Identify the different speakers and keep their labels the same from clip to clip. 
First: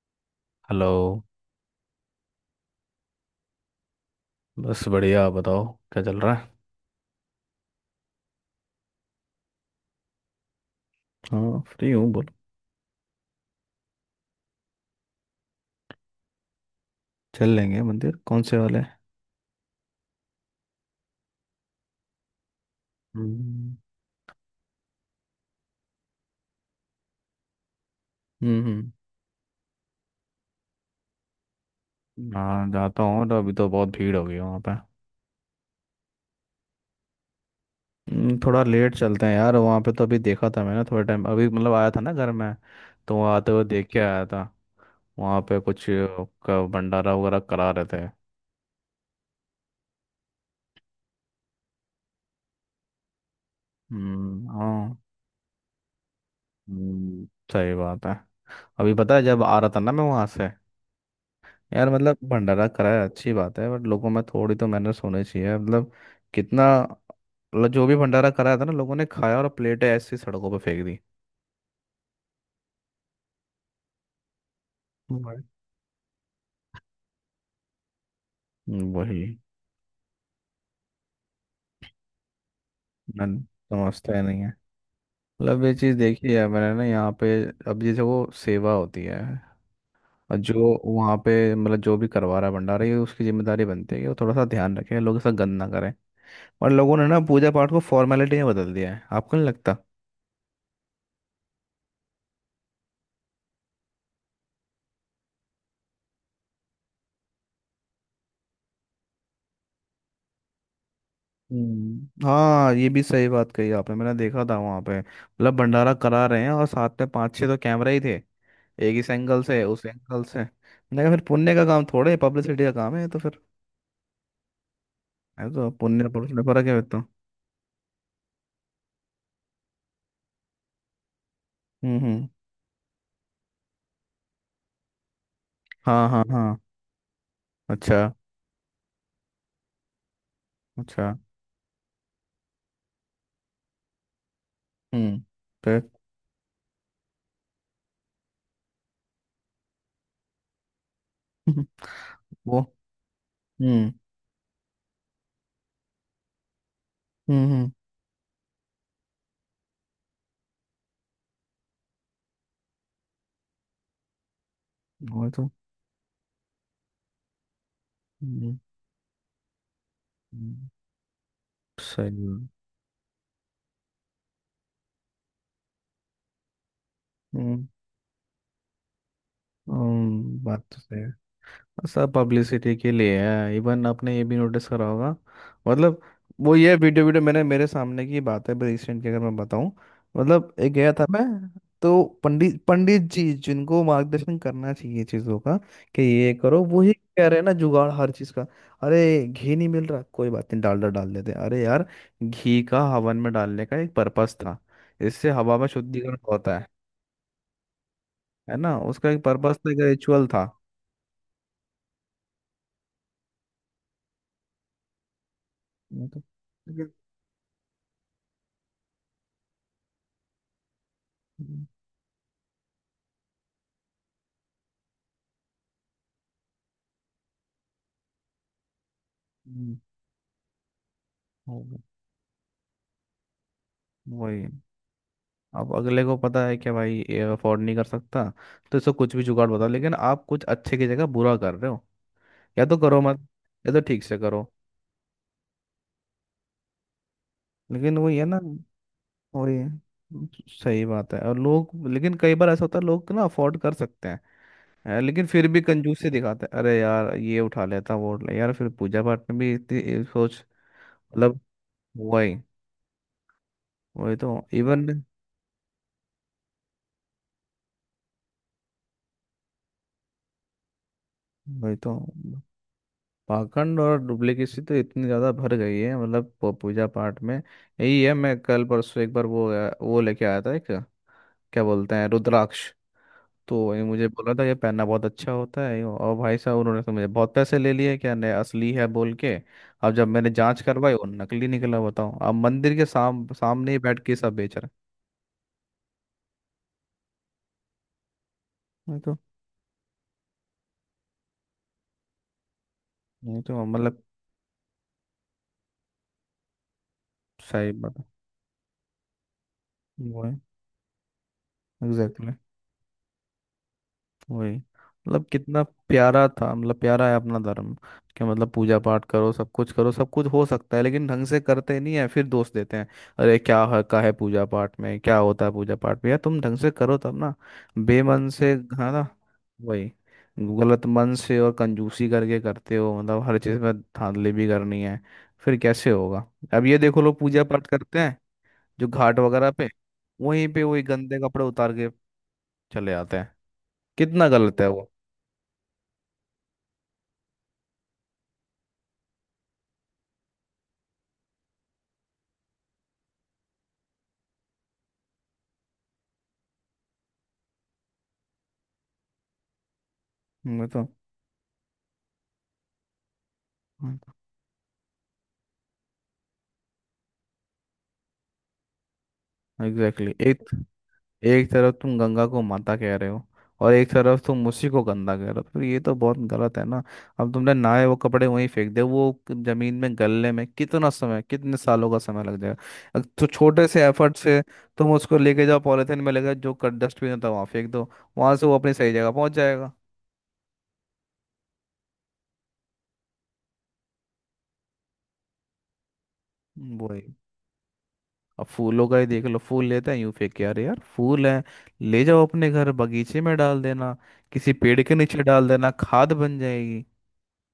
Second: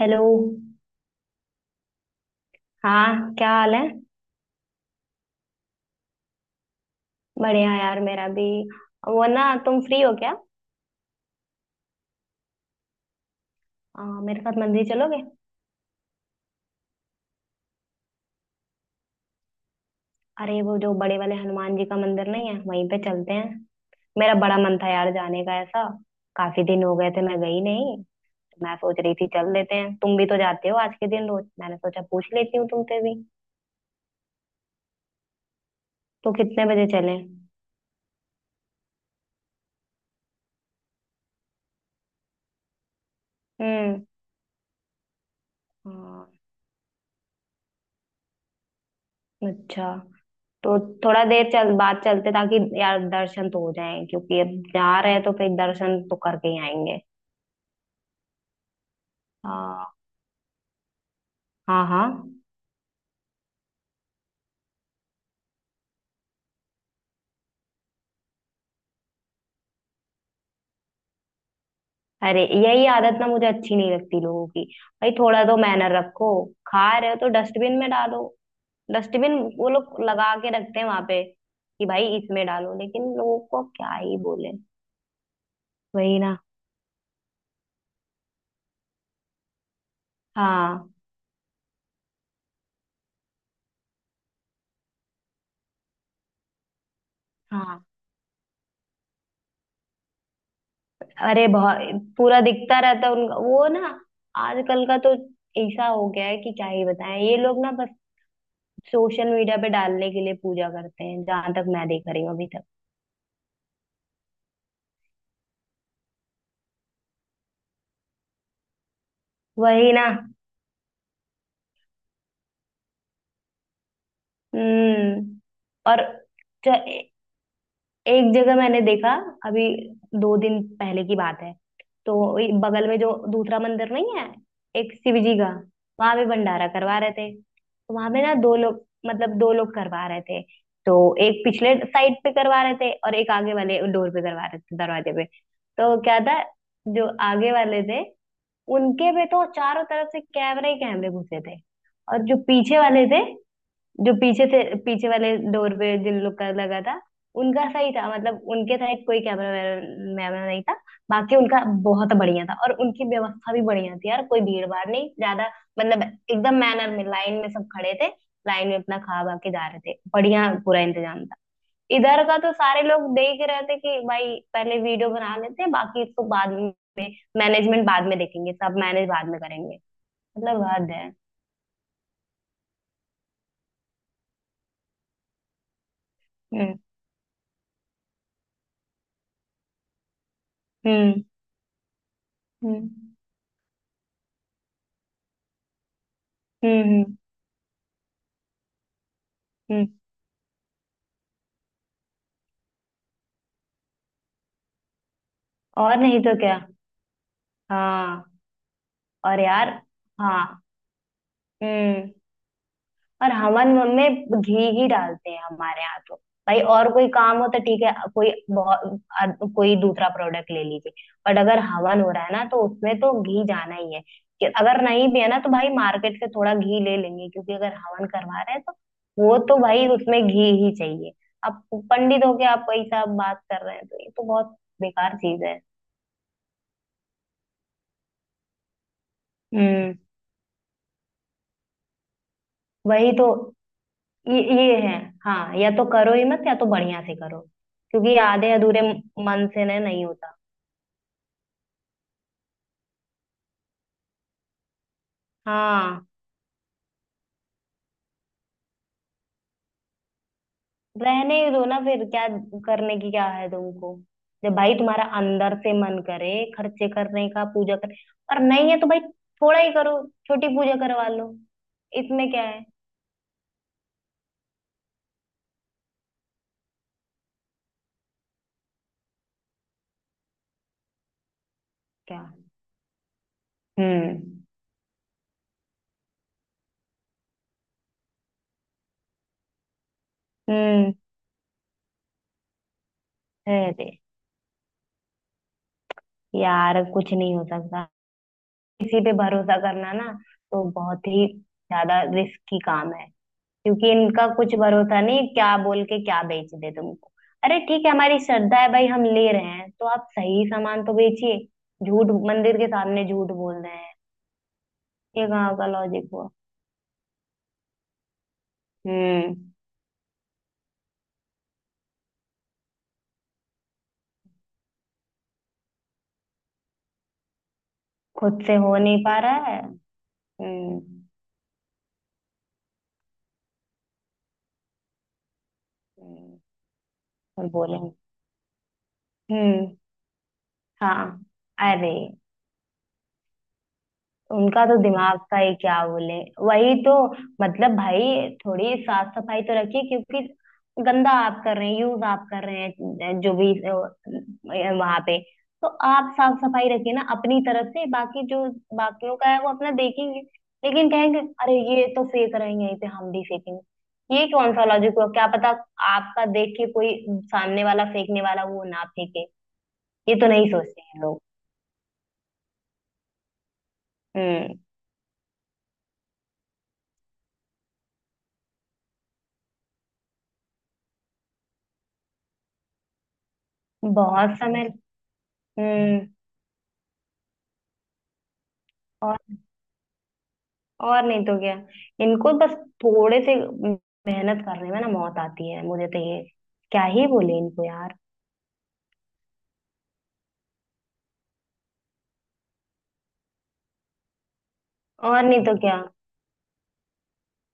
Speaker 1: Hello.
Speaker 2: Hello.
Speaker 1: हाँ, क्या हाल है?
Speaker 2: बस बढ़िया, आप बताओ, क्या चल रहा है?
Speaker 1: बढ़िया यार, मेरा भी। वो ना, तुम फ्री हो क्या?
Speaker 2: हाँ, फ्री हूँ, बोलो।
Speaker 1: मेरे साथ मंदिर चलोगे?
Speaker 2: चल लेंगे। मंदिर कौन से वाले हैं?
Speaker 1: अरे वो जो बड़े वाले हनुमान जी का मंदिर नहीं है, वहीं पे चलते हैं।
Speaker 2: हम्म।
Speaker 1: मेरा बड़ा मन था यार जाने का ऐसा। काफी दिन हो गए थे, मैं गई नहीं।
Speaker 2: हम्म,
Speaker 1: तो मैं
Speaker 2: हम्म।
Speaker 1: सोच रही थी चल लेते हैं, तुम भी तो जाते हो आज के दिन रोज, मैंने सोचा पूछ लेती हूँ
Speaker 2: हाँ,
Speaker 1: तुमसे
Speaker 2: जाता
Speaker 1: भी।
Speaker 2: हूँ तो अभी तो बहुत भीड़ हो गई है वहाँ पे।
Speaker 1: तो कितने बजे चलें?
Speaker 2: थोड़ा लेट चलते हैं यार, वहाँ पे तो अभी देखा था मैंने, थोड़ा टाइम अभी, मतलब आया था ना घर में। तो वहाँ आते हुए देख के
Speaker 1: हम्म।
Speaker 2: आया था। वहाँ पे कुछ
Speaker 1: हाँ,
Speaker 2: का भंडारा वगैरह करा रहे थे।
Speaker 1: अच्छा। तो थोड़ा देर चल बात चलते ताकि यार दर्शन तो हो जाएं, क्योंकि
Speaker 2: हम्म,
Speaker 1: अब
Speaker 2: हाँ,
Speaker 1: जा रहे हैं तो फिर दर्शन तो करके ही आएंगे।
Speaker 2: हम्म। सही बात है। अभी पता है जब आ रहा था
Speaker 1: हाँ,
Speaker 2: ना मैं वहाँ से।
Speaker 1: हाँ,
Speaker 2: यार,
Speaker 1: हाँ।
Speaker 2: मतलब भंडारा कराया अच्छी बात है, बट लोगों में थोड़ी तो मैनर्स होने चाहिए, मतलब। कितना? मतलब जो भी भंडारा कराया था ना, लोगों ने खाया और प्लेटें ऐसी सड़कों पर फेंक दी।
Speaker 1: अरे यही आदत ना मुझे अच्छी नहीं लगती लोगों की। भाई
Speaker 2: वही।
Speaker 1: थोड़ा तो मैनर रखो। खा रहे हो तो डस्टबिन में डालो।
Speaker 2: वही।
Speaker 1: डस्टबिन वो लोग लगा के रखते हैं वहां पे कि भाई इसमें डालो, लेकिन
Speaker 2: मैं
Speaker 1: लोगों को क्या
Speaker 2: समझता
Speaker 1: ही
Speaker 2: ही नहीं है।
Speaker 1: बोले।
Speaker 2: मतलब ये चीज़
Speaker 1: वही
Speaker 2: देखी
Speaker 1: ना।
Speaker 2: है मैंने ना यहाँ पे। अब जैसे वो सेवा होती है, और जो
Speaker 1: हाँ,
Speaker 2: वहाँ पे, मतलब जो भी करवा रहा है भंडारा, ये उसकी जिम्मेदारी बनती है कि वो थोड़ा सा ध्यान रखे, लोग ऐसा गंद ना करें। और लोगों ने ना पूजा पाठ को
Speaker 1: हाँ।
Speaker 2: फॉर्मेलिटी में बदल दिया है, आपको नहीं लगता?
Speaker 1: अरे बहुत। पूरा दिखता रहता है उनका वो ना। आजकल का तो ऐसा हो गया है कि क्या ही बताएं, ये लोग ना बस सोशल मीडिया पे डालने के लिए पूजा करते हैं, जहां तक मैं देख रही
Speaker 2: हम्म,
Speaker 1: हूँ अभी तक।
Speaker 2: हाँ, ये भी सही बात कही आपने। मैंने देखा था वहां पे, मतलब भंडारा करा रहे हैं और साथ में पांच छह तो कैमरा ही थे। एक इस एंगल से, उस
Speaker 1: वही ना।
Speaker 2: एंगल से, मैंने कहा फिर पुण्य का काम थोड़े पब्लिसिटी का काम है, तो फिर
Speaker 1: हम्म।
Speaker 2: है तो
Speaker 1: और
Speaker 2: पुण्य। पुण्य फर्क है फिर तो।
Speaker 1: ज- एक जगह मैंने देखा, अभी दो दिन पहले की बात है।
Speaker 2: हम्म, हम्म।
Speaker 1: तो ये बगल में जो दूसरा मंदिर नहीं है, एक शिव जी का,
Speaker 2: हाँ,
Speaker 1: वहां
Speaker 2: हाँ,
Speaker 1: पे
Speaker 2: हाँ।
Speaker 1: भंडारा करवा रहे थे। तो
Speaker 2: अच्छा।
Speaker 1: वहां पे ना दो लोग, मतलब दो लोग करवा रहे थे। तो
Speaker 2: अच्छा।
Speaker 1: एक पिछले साइड पे करवा रहे थे और एक आगे वाले डोर पे करवा रहे थे, दरवाजे
Speaker 2: हम्म।
Speaker 1: पे।
Speaker 2: फिर?
Speaker 1: तो क्या था, जो आगे वाले थे, उनके पे तो चारों तरफ से कैमरे ही कैमरे घुसे थे। और जो
Speaker 2: वो।
Speaker 1: पीछे वाले थे,
Speaker 2: हम्म,
Speaker 1: जो पीछे से, पीछे वाले डोर पे जिन लोग का लगा था,
Speaker 2: हम्म, हम्म।
Speaker 1: उनका सही था। मतलब उनके साइड कोई कैमरा वैमरा नहीं था। बाकी उनका बहुत बढ़िया था और उनकी व्यवस्था भी बढ़िया थी यार, कोई भीड़ भाड़ नहीं
Speaker 2: वो
Speaker 1: ज्यादा।
Speaker 2: तो।
Speaker 1: मतलब एकदम मैनर में, लाइन में सब खड़े थे।
Speaker 2: हम्म।
Speaker 1: लाइन में अपना खा खा के जा रहे थे, बढ़िया
Speaker 2: हम्म,
Speaker 1: पूरा इंतजाम था। इधर
Speaker 2: सही है।
Speaker 1: का तो सारे लोग देख रहे थे कि भाई पहले वीडियो बना लेते हैं, बाकी इसको बाद में।
Speaker 2: हम्म।
Speaker 1: मैनेजमेंट बाद में देखेंगे, सब मैनेज बाद में करेंगे। मतलब
Speaker 2: बात तो
Speaker 1: हद
Speaker 2: सही
Speaker 1: है।
Speaker 2: है। सब पब्लिसिटी के लिए है। इवन आपने ये भी नोटिस करा होगा, मतलब वो, ये
Speaker 1: हम्म।
Speaker 2: वीडियो वीडियो मैंने मेरे सामने की बात है, रिसेंट की अगर मैं बताऊं। मतलब एक गया था मैं,
Speaker 1: हम्म।
Speaker 2: तो पंडित पंडित
Speaker 1: हम्म।
Speaker 2: जी जिनको मार्गदर्शन करना चाहिए चीज़ों का कि ये करो, वो
Speaker 1: हम्म।
Speaker 2: ही
Speaker 1: हम्म।
Speaker 2: कह रहे हैं ना जुगाड़ हर चीज़ का। अरे घी नहीं मिल
Speaker 1: हम्म,
Speaker 2: रहा, कोई बात नहीं, डालडा डाल देते। अरे यार, घी का हवन में डालने का एक पर्पस था, इससे हवा में
Speaker 1: और
Speaker 2: शुद्धिकरण
Speaker 1: नहीं तो क्या।
Speaker 2: होता है।
Speaker 1: हाँ।
Speaker 2: है ना, उसका एक
Speaker 1: और
Speaker 2: पर्पस था,
Speaker 1: यार,
Speaker 2: एक रिचुअल था।
Speaker 1: हाँ। हम्म। और हमन में घी ही डालते हैं हमारे यहाँ तो। भाई और कोई काम हो तो ठीक है, कोई बहुत कोई दूसरा प्रोडक्ट ले लीजिए। बट अगर हवन हो रहा है ना तो उसमें तो घी जाना ही है। कि अगर नहीं भी है ना तो भाई मार्केट से थोड़ा घी ले लेंगे, क्योंकि अगर हवन करवा रहे हैं तो वो तो
Speaker 2: हम्म।
Speaker 1: भाई उसमें घी ही चाहिए। अब
Speaker 2: वो-
Speaker 1: पंडित होके आप वही सब बात कर रहे हैं तो ये तो
Speaker 2: वही।
Speaker 1: बहुत बेकार चीज है।
Speaker 2: अब अगले को पता है कि भाई ये अफोर्ड नहीं कर सकता, तो इसको कुछ भी जुगाड़ बताओ, लेकिन
Speaker 1: हम्म।
Speaker 2: आप कुछ अच्छे की जगह बुरा कर रहे हो। या तो करो
Speaker 1: वही तो।
Speaker 2: मत, या तो ठीक से
Speaker 1: ये
Speaker 2: करो।
Speaker 1: ये है। हाँ, या तो करो ही मत या तो बढ़िया से करो।
Speaker 2: लेकिन
Speaker 1: क्योंकि
Speaker 2: वही है ना।
Speaker 1: आधे अधूरे मन
Speaker 2: वही
Speaker 1: से
Speaker 2: है।
Speaker 1: ना नहीं होता।
Speaker 2: सही बात है। और लोग, लेकिन कई बार ऐसा होता है, लोग ना अफोर्ड कर सकते हैं, है, लेकिन फिर भी
Speaker 1: हाँ,
Speaker 2: कंजूसी दिखाते हैं। अरे यार, ये उठा लेता, वो उठा ले यार, फिर पूजा पाठ में भी इतनी ये सोच,
Speaker 1: रहने
Speaker 2: मतलब।
Speaker 1: ही दो ना फिर, क्या
Speaker 2: वही।
Speaker 1: करने की क्या है तुमको।
Speaker 2: वही तो
Speaker 1: जब भाई
Speaker 2: इवन।
Speaker 1: तुम्हारा अंदर से मन करे खर्चे करने का, पूजा कर। और नहीं है तो भाई थोड़ा ही करो, छोटी पूजा करवा लो।
Speaker 2: वही तो
Speaker 1: इसमें क्या है।
Speaker 2: पाखंड और डुप्लीकेसी तो इतनी ज़्यादा भर गई है, मतलब पूजा पाठ में यही है। मैं कल परसों एक बार वो लेके आया था एक, क्या बोलते हैं,
Speaker 1: क्या।
Speaker 2: रुद्राक्ष। तो ये मुझे
Speaker 1: हम्म।
Speaker 2: बोला था ये पहनना बहुत अच्छा होता है, और भाई साहब उन्होंने तो मुझे बहुत पैसे ले लिए, क्या नहीं असली है बोल के। अब जब मैंने जांच
Speaker 1: हम्म।
Speaker 2: करवाई, वो नकली निकला। बताओ, अब मंदिर के सामने ही
Speaker 1: रहते,
Speaker 2: बैठ के सब बेच रहे हैं।
Speaker 1: यार कुछ नहीं हो सकता। किसी
Speaker 2: नहीं
Speaker 1: पे
Speaker 2: तो।
Speaker 1: भरोसा करना ना तो बहुत ही ज्यादा रिस्की काम है।
Speaker 2: नहीं तो,
Speaker 1: क्योंकि
Speaker 2: मतलब।
Speaker 1: इनका कुछ भरोसा नहीं, क्या बोल के क्या बेच दे तुमको। अरे
Speaker 2: सही
Speaker 1: ठीक है,
Speaker 2: बात है।
Speaker 1: हमारी श्रद्धा है भाई, हम ले रहे हैं तो आप
Speaker 2: वो है।
Speaker 1: सही सामान तो बेचिए। झूठ,
Speaker 2: एग्जैक्टली।
Speaker 1: मंदिर के सामने झूठ बोल रहे हैं।
Speaker 2: वही। मतलब
Speaker 1: ये कहाँ
Speaker 2: कितना
Speaker 1: का लॉजिक
Speaker 2: प्यारा
Speaker 1: हुआ।
Speaker 2: था, मतलब प्यारा है अपना धर्म, कि मतलब पूजा पाठ करो,
Speaker 1: हम्म।
Speaker 2: सब कुछ करो, सब कुछ हो सकता है, लेकिन ढंग से करते नहीं है फिर दोष देते हैं। अरे क्या हका है पूजा पाठ में? क्या होता है पूजा पाठ में? यार तुम ढंग से करो तब ना। बेमन
Speaker 1: खुद
Speaker 2: से।
Speaker 1: से हो
Speaker 2: हाँ
Speaker 1: नहीं
Speaker 2: ना।
Speaker 1: पा रहा है।
Speaker 2: वही।
Speaker 1: हम्म।
Speaker 2: गलत मन से और कंजूसी करके करते हो, मतलब हर चीज़ में धांधली भी करनी है। फिर कैसे होगा?
Speaker 1: हम्म।
Speaker 2: अब ये देखो, लोग पूजा
Speaker 1: और
Speaker 2: पाठ
Speaker 1: बोलेंगे।
Speaker 2: करते हैं जो घाट वगैरह पे,
Speaker 1: हम्म।
Speaker 2: वहीं पे वही
Speaker 1: हाँ।
Speaker 2: गंदे कपड़े उतार
Speaker 1: अरे,
Speaker 2: के चले आते हैं। कितना गलत
Speaker 1: उनका
Speaker 2: है
Speaker 1: तो
Speaker 2: वो।
Speaker 1: दिमाग का ही क्या बोले। वही तो। मतलब भाई थोड़ी साफ सफाई तो रखिए, क्योंकि गंदा आप कर रहे हैं, यूज आप कर रहे हैं जो भी वहां पे, तो आप साफ सफाई रखिए ना अपनी तरफ से, बाकी जो बाकियों का है वो अपना देखेंगे।
Speaker 2: मैं तो
Speaker 1: लेकिन कहेंगे अरे ये तो फेंक रहे हैं यहीं पे, हम भी फेंकेंगे। ये कौन सा लॉजिक हुआ, क्या पता आपका देख के कोई सामने वाला फेंकने वाला वो ना फेंके।
Speaker 2: एग्जैक्टली
Speaker 1: ये
Speaker 2: exactly।
Speaker 1: तो नहीं
Speaker 2: एक
Speaker 1: सोचते हैं लोग।
Speaker 2: एक तरफ तुम गंगा को माता कह रहे हो, और एक तरफ तुम
Speaker 1: हम्म।
Speaker 2: उसी को गंदा कह रहे हो, तो ये तो बहुत गलत है ना। अब तुमने नहाए वो कपड़े वहीं फेंक दे वो, जमीन में गलने में कितना समय, कितने सालों का समय लग जाएगा। तो छोटे से एफर्ट
Speaker 1: बहुत
Speaker 2: से
Speaker 1: समय।
Speaker 2: तुम उसको लेके जाओ,
Speaker 1: हम्म।
Speaker 2: पॉलीथिन में लेके जाओ, जो डस्टबिन होता है तो वहाँ फेंक दो। वहां से वो अपनी सही जगह पहुंच जाएगा।
Speaker 1: और नहीं तो क्या। इनको बस थोड़े से मेहनत करने में ना मौत आती है, मुझे तो ये क्या ही
Speaker 2: वही।
Speaker 1: बोले इनको यार।
Speaker 2: अब फूलों का ही देख लो, फूल लेते हैं यूं फेंक के। अरे यार, फूल है, ले जाओ अपने घर बगीचे में डाल देना, किसी पेड़ के नीचे
Speaker 1: और नहीं
Speaker 2: डाल
Speaker 1: तो
Speaker 2: देना,
Speaker 1: क्या।
Speaker 2: खाद बन जाएगी।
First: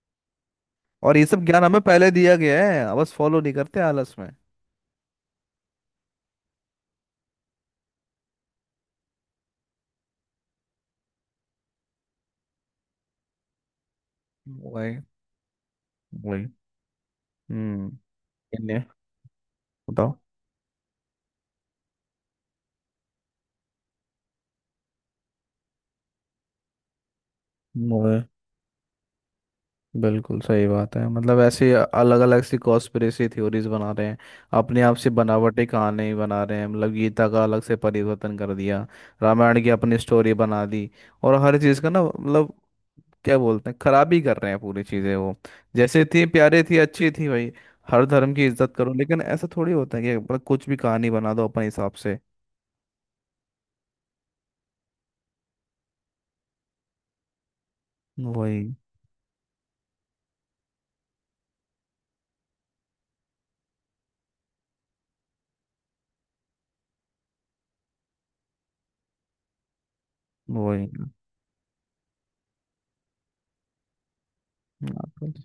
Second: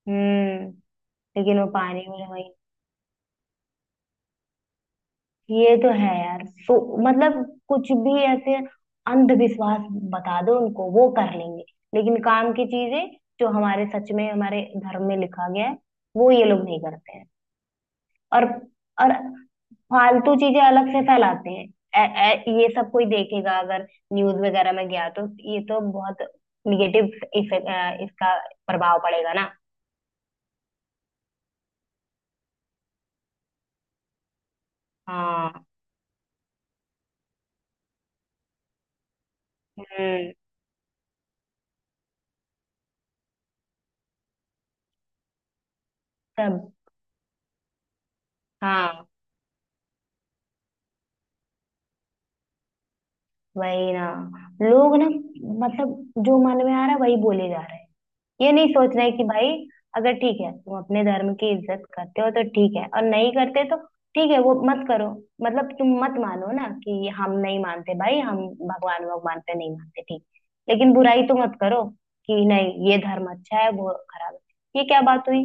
Speaker 1: हम्म।
Speaker 2: और ये सब
Speaker 1: लेकिन
Speaker 2: ज्ञान
Speaker 1: वो
Speaker 2: हमें
Speaker 1: पानी
Speaker 2: पहले
Speaker 1: में
Speaker 2: दिया
Speaker 1: वही,
Speaker 2: गया है, अब बस फॉलो नहीं करते आलस में।
Speaker 1: ये तो है यार। सो मतलब कुछ भी ऐसे अंधविश्वास बता दो उनको वो कर लेंगे, लेकिन काम की चीजें जो हमारे सच में हमारे
Speaker 2: वही।
Speaker 1: धर्म में लिखा गया है वो ये
Speaker 2: वही।
Speaker 1: लोग नहीं करते हैं।
Speaker 2: हम्म।
Speaker 1: और
Speaker 2: इन्हें
Speaker 1: और
Speaker 2: बताओ।
Speaker 1: फालतू चीजें अलग से फैलाते हैं। ए, ये सब कोई देखेगा अगर न्यूज वगैरह में गया तो, ये तो बहुत निगेटिव इफेक्ट
Speaker 2: वही।
Speaker 1: इसका प्रभाव पड़ेगा ना।
Speaker 2: बिल्कुल सही बात है। मतलब ऐसे अलग अलग सी कॉन्स्पिरेसी थ्योरीज बना रहे हैं, अपने आप से
Speaker 1: हाँ।
Speaker 2: बनावटी कहानी बना रहे हैं। मतलब गीता का अलग से परिवर्तन कर दिया, रामायण की अपनी
Speaker 1: हम्म।
Speaker 2: स्टोरी बना दी। और हर चीज़ का ना, मतलब क्या बोलते हैं, खराब ही कर रहे हैं पूरी चीजें वो। जैसे थी प्यारे
Speaker 1: सब।
Speaker 2: थी अच्छी थी भाई। हर धर्म की इज्जत करो,
Speaker 1: हाँ,
Speaker 2: लेकिन ऐसा थोड़ी होता है कि मतलब कुछ भी कहानी बना दो अपने हिसाब से।
Speaker 1: वही ना। लोग ना, मतलब जो मन में आ रहा है वही बोले जा रहे हैं। ये नहीं
Speaker 2: वही।
Speaker 1: सोचना है कि भाई अगर ठीक है तुम अपने धर्म की इज्जत करते हो तो ठीक है, और नहीं करते तो ठीक है वो मत करो। मतलब तुम मत मानो ना, कि हम नहीं मानते भाई हम भगवान भगवान पे नहीं मानते, ठीक।
Speaker 2: वही।
Speaker 1: लेकिन बुराई तो मत करो, कि नहीं ये धर्म अच्छा है वो खराब है, ये क्या
Speaker 2: हाँ,
Speaker 1: बात हुई।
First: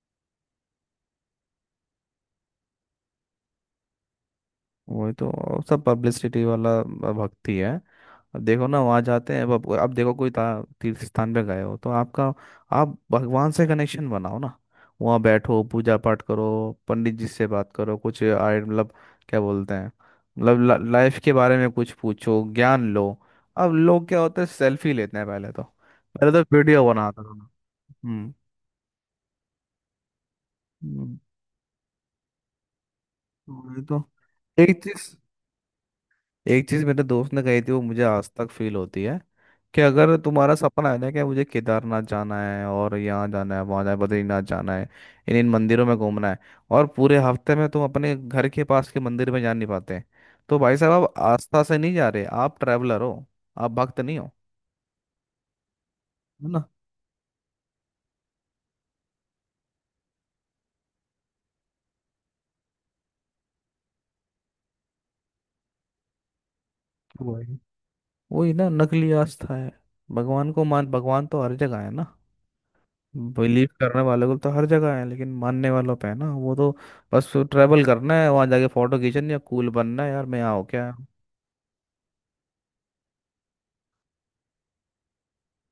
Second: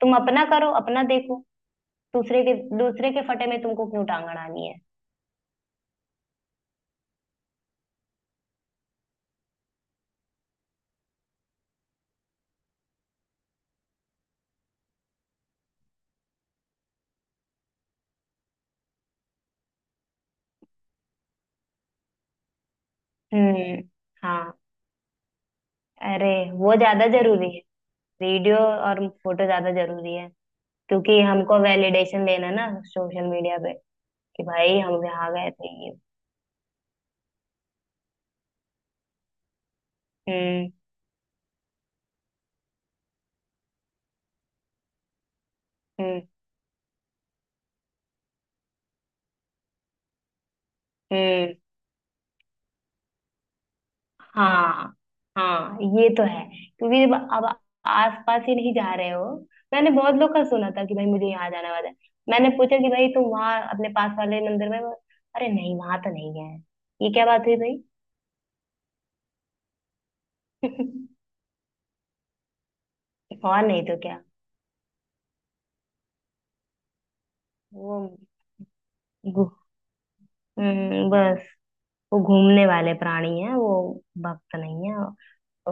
Speaker 1: तुम अपना करो अपना देखो। दूसरे के फटे में तुमको क्यों टांग अड़ानी है।
Speaker 2: वही तो। और सब पब्लिसिटी वाला भक्ति है। अब देखो ना, वहाँ जाते हैं। अब देखो कोई तीर्थ स्थान पे गए हो तो आपका, आप भगवान से कनेक्शन बनाओ ना, वहाँ बैठो, पूजा पाठ करो, पंडित जी से बात करो, कुछ आय मतलब, क्या बोलते हैं, मतलब लाइफ के बारे में कुछ पूछो, ज्ञान लो। अब
Speaker 1: हम्म।
Speaker 2: लोग क्या होते हैं,
Speaker 1: हाँ।
Speaker 2: सेल्फी लेते हैं। पहले तो
Speaker 1: अरे,
Speaker 2: पहले तो
Speaker 1: वो
Speaker 2: वीडियो
Speaker 1: ज्यादा
Speaker 2: बनाता था ना।
Speaker 1: जरूरी है।
Speaker 2: हम्म।
Speaker 1: वीडियो और फोटो ज्यादा जरूरी है।
Speaker 2: हम्म,
Speaker 1: क्योंकि हमको वैलिडेशन देना ना सोशल मीडिया पे,
Speaker 2: वही तो।
Speaker 1: कि भाई
Speaker 2: एक
Speaker 1: हम
Speaker 2: चीज
Speaker 1: यहाँ गए थे, ये।
Speaker 2: एक चीज मेरे दोस्त ने कही थी, वो मुझे आज तक फील होती है, कि अगर तुम्हारा
Speaker 1: हम्म।
Speaker 2: सपना है ना कि मुझे केदारनाथ जाना है, और यहाँ जाना है, वहाँ जाना है, बद्रीनाथ जाना है, इन इन मंदिरों में
Speaker 1: हम्म।
Speaker 2: घूमना है, और पूरे हफ्ते में तुम अपने घर के पास के मंदिर में जा नहीं पाते, तो भाई साहब आप
Speaker 1: हम्म।
Speaker 2: आस्था से नहीं जा रहे, आप ट्रैवलर हो, आप भक्त नहीं हो।
Speaker 1: हाँ। हाँ, ये तो है
Speaker 2: है ना।
Speaker 1: क्योंकि अब आसपास ही नहीं जा रहे हो। मैंने बहुत लोग का सुना था कि भाई मुझे यहाँ जाना वाला है। मैंने पूछा कि भाई तुम वहाँ अपने पास वाले मंदिर में, अरे नहीं वहां तो नहीं गए हैं। ये क्या बात हुई।
Speaker 2: वही। वही ना, नकली आस्था है। भगवान को
Speaker 1: भाई
Speaker 2: मान, भगवान तो हर जगह है ना।
Speaker 1: और
Speaker 2: बिलीव
Speaker 1: नहीं तो
Speaker 2: करने
Speaker 1: क्या।
Speaker 2: वाले को तो हर जगह है, लेकिन मानने वालों पे है ना वो तो। बस ट्रैवल
Speaker 1: वो
Speaker 2: करना है, वहां जाके फोटो खींचनी है,
Speaker 1: घू-
Speaker 2: कूल बनना है, यार मैं यहाँ हो क्या।
Speaker 1: बस। वो घूमने वाले प्राणी हैं, वो भक्त नहीं है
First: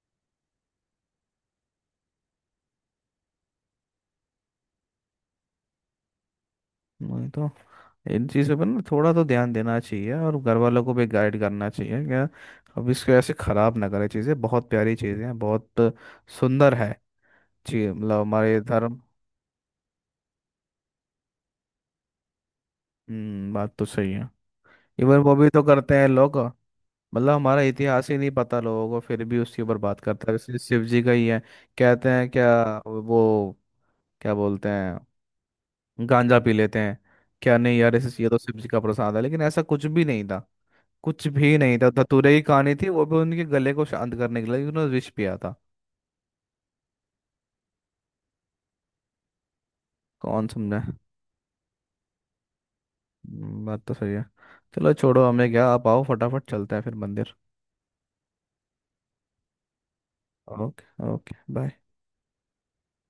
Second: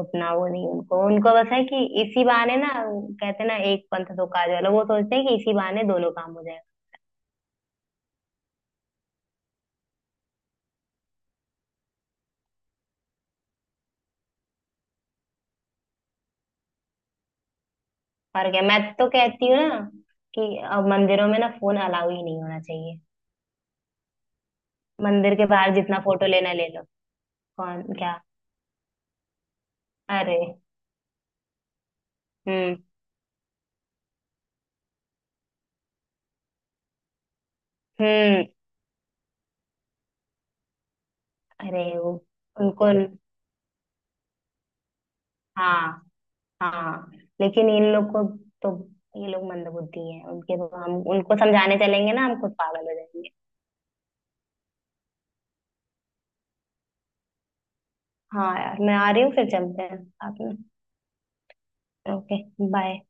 Speaker 1: उतना, वो नहीं। उनको उनको बस है कि इसी बहाने, ना कहते हैं ना एक पंथ दो काज वाला, वो सोचते हैं कि इसी बहाने दोनों काम हो जाएगा।
Speaker 2: वही तो। इन चीज़ों पर ना थोड़ा तो ध्यान देना चाहिए, और घर वालों को भी गाइड करना चाहिए क्या। अब इसको ऐसे खराब ना करें, चीज़ें बहुत प्यारी चीज़ें हैं, बहुत सुंदर है जी, मतलब
Speaker 1: और
Speaker 2: हमारे
Speaker 1: क्या, मैं
Speaker 2: धर्म।
Speaker 1: तो कहती हूँ ना कि अब मंदिरों में ना फोन अलाउ ही नहीं होना चाहिए।
Speaker 2: हम्म, बात तो सही है। इवन
Speaker 1: मंदिर
Speaker 2: वो
Speaker 1: के
Speaker 2: भी तो
Speaker 1: बाहर
Speaker 2: करते
Speaker 1: जितना
Speaker 2: हैं
Speaker 1: फोटो
Speaker 2: लोग।
Speaker 1: लेना ले लो।
Speaker 2: मतलब हमारा
Speaker 1: कौन
Speaker 2: इतिहास ही
Speaker 1: क्या।
Speaker 2: नहीं पता लोगों को, फिर भी उसके ऊपर बात करता है।
Speaker 1: अरे।
Speaker 2: जैसे शिव जी का ही है, कहते हैं
Speaker 1: हम्म।
Speaker 2: क्या वो, क्या बोलते हैं, गांजा पी लेते हैं, क्या नहीं। यार ऐसे ये तो
Speaker 1: हम्म।
Speaker 2: शिव जी का प्रसाद है, लेकिन ऐसा कुछ भी नहीं था। कुछ भी नहीं
Speaker 1: अरे
Speaker 2: था,
Speaker 1: वो,
Speaker 2: धतूरे की कहानी
Speaker 1: उनको,
Speaker 2: थी, वो भी उनके गले को शांत करने के लिए उन्होंने विष पिया था।
Speaker 1: हाँ, हाँ। लेकिन इन लोग को तो, ये लोग मंदबुद्धि हैं
Speaker 2: कौन
Speaker 1: उनके तो,
Speaker 2: समझा।
Speaker 1: हम उनको समझाने चलेंगे ना हम खुद पागल हो जाएंगे।
Speaker 2: बात तो सही है। चलो छोड़ो हमें क्या, आप आओ फटाफट, चलते हैं फिर मंदिर।
Speaker 1: हाँ यार मैं आ रही हूँ, फिर चलते हैं साथ में।
Speaker 2: Okay, okay, bye.
Speaker 1: Okay, bye.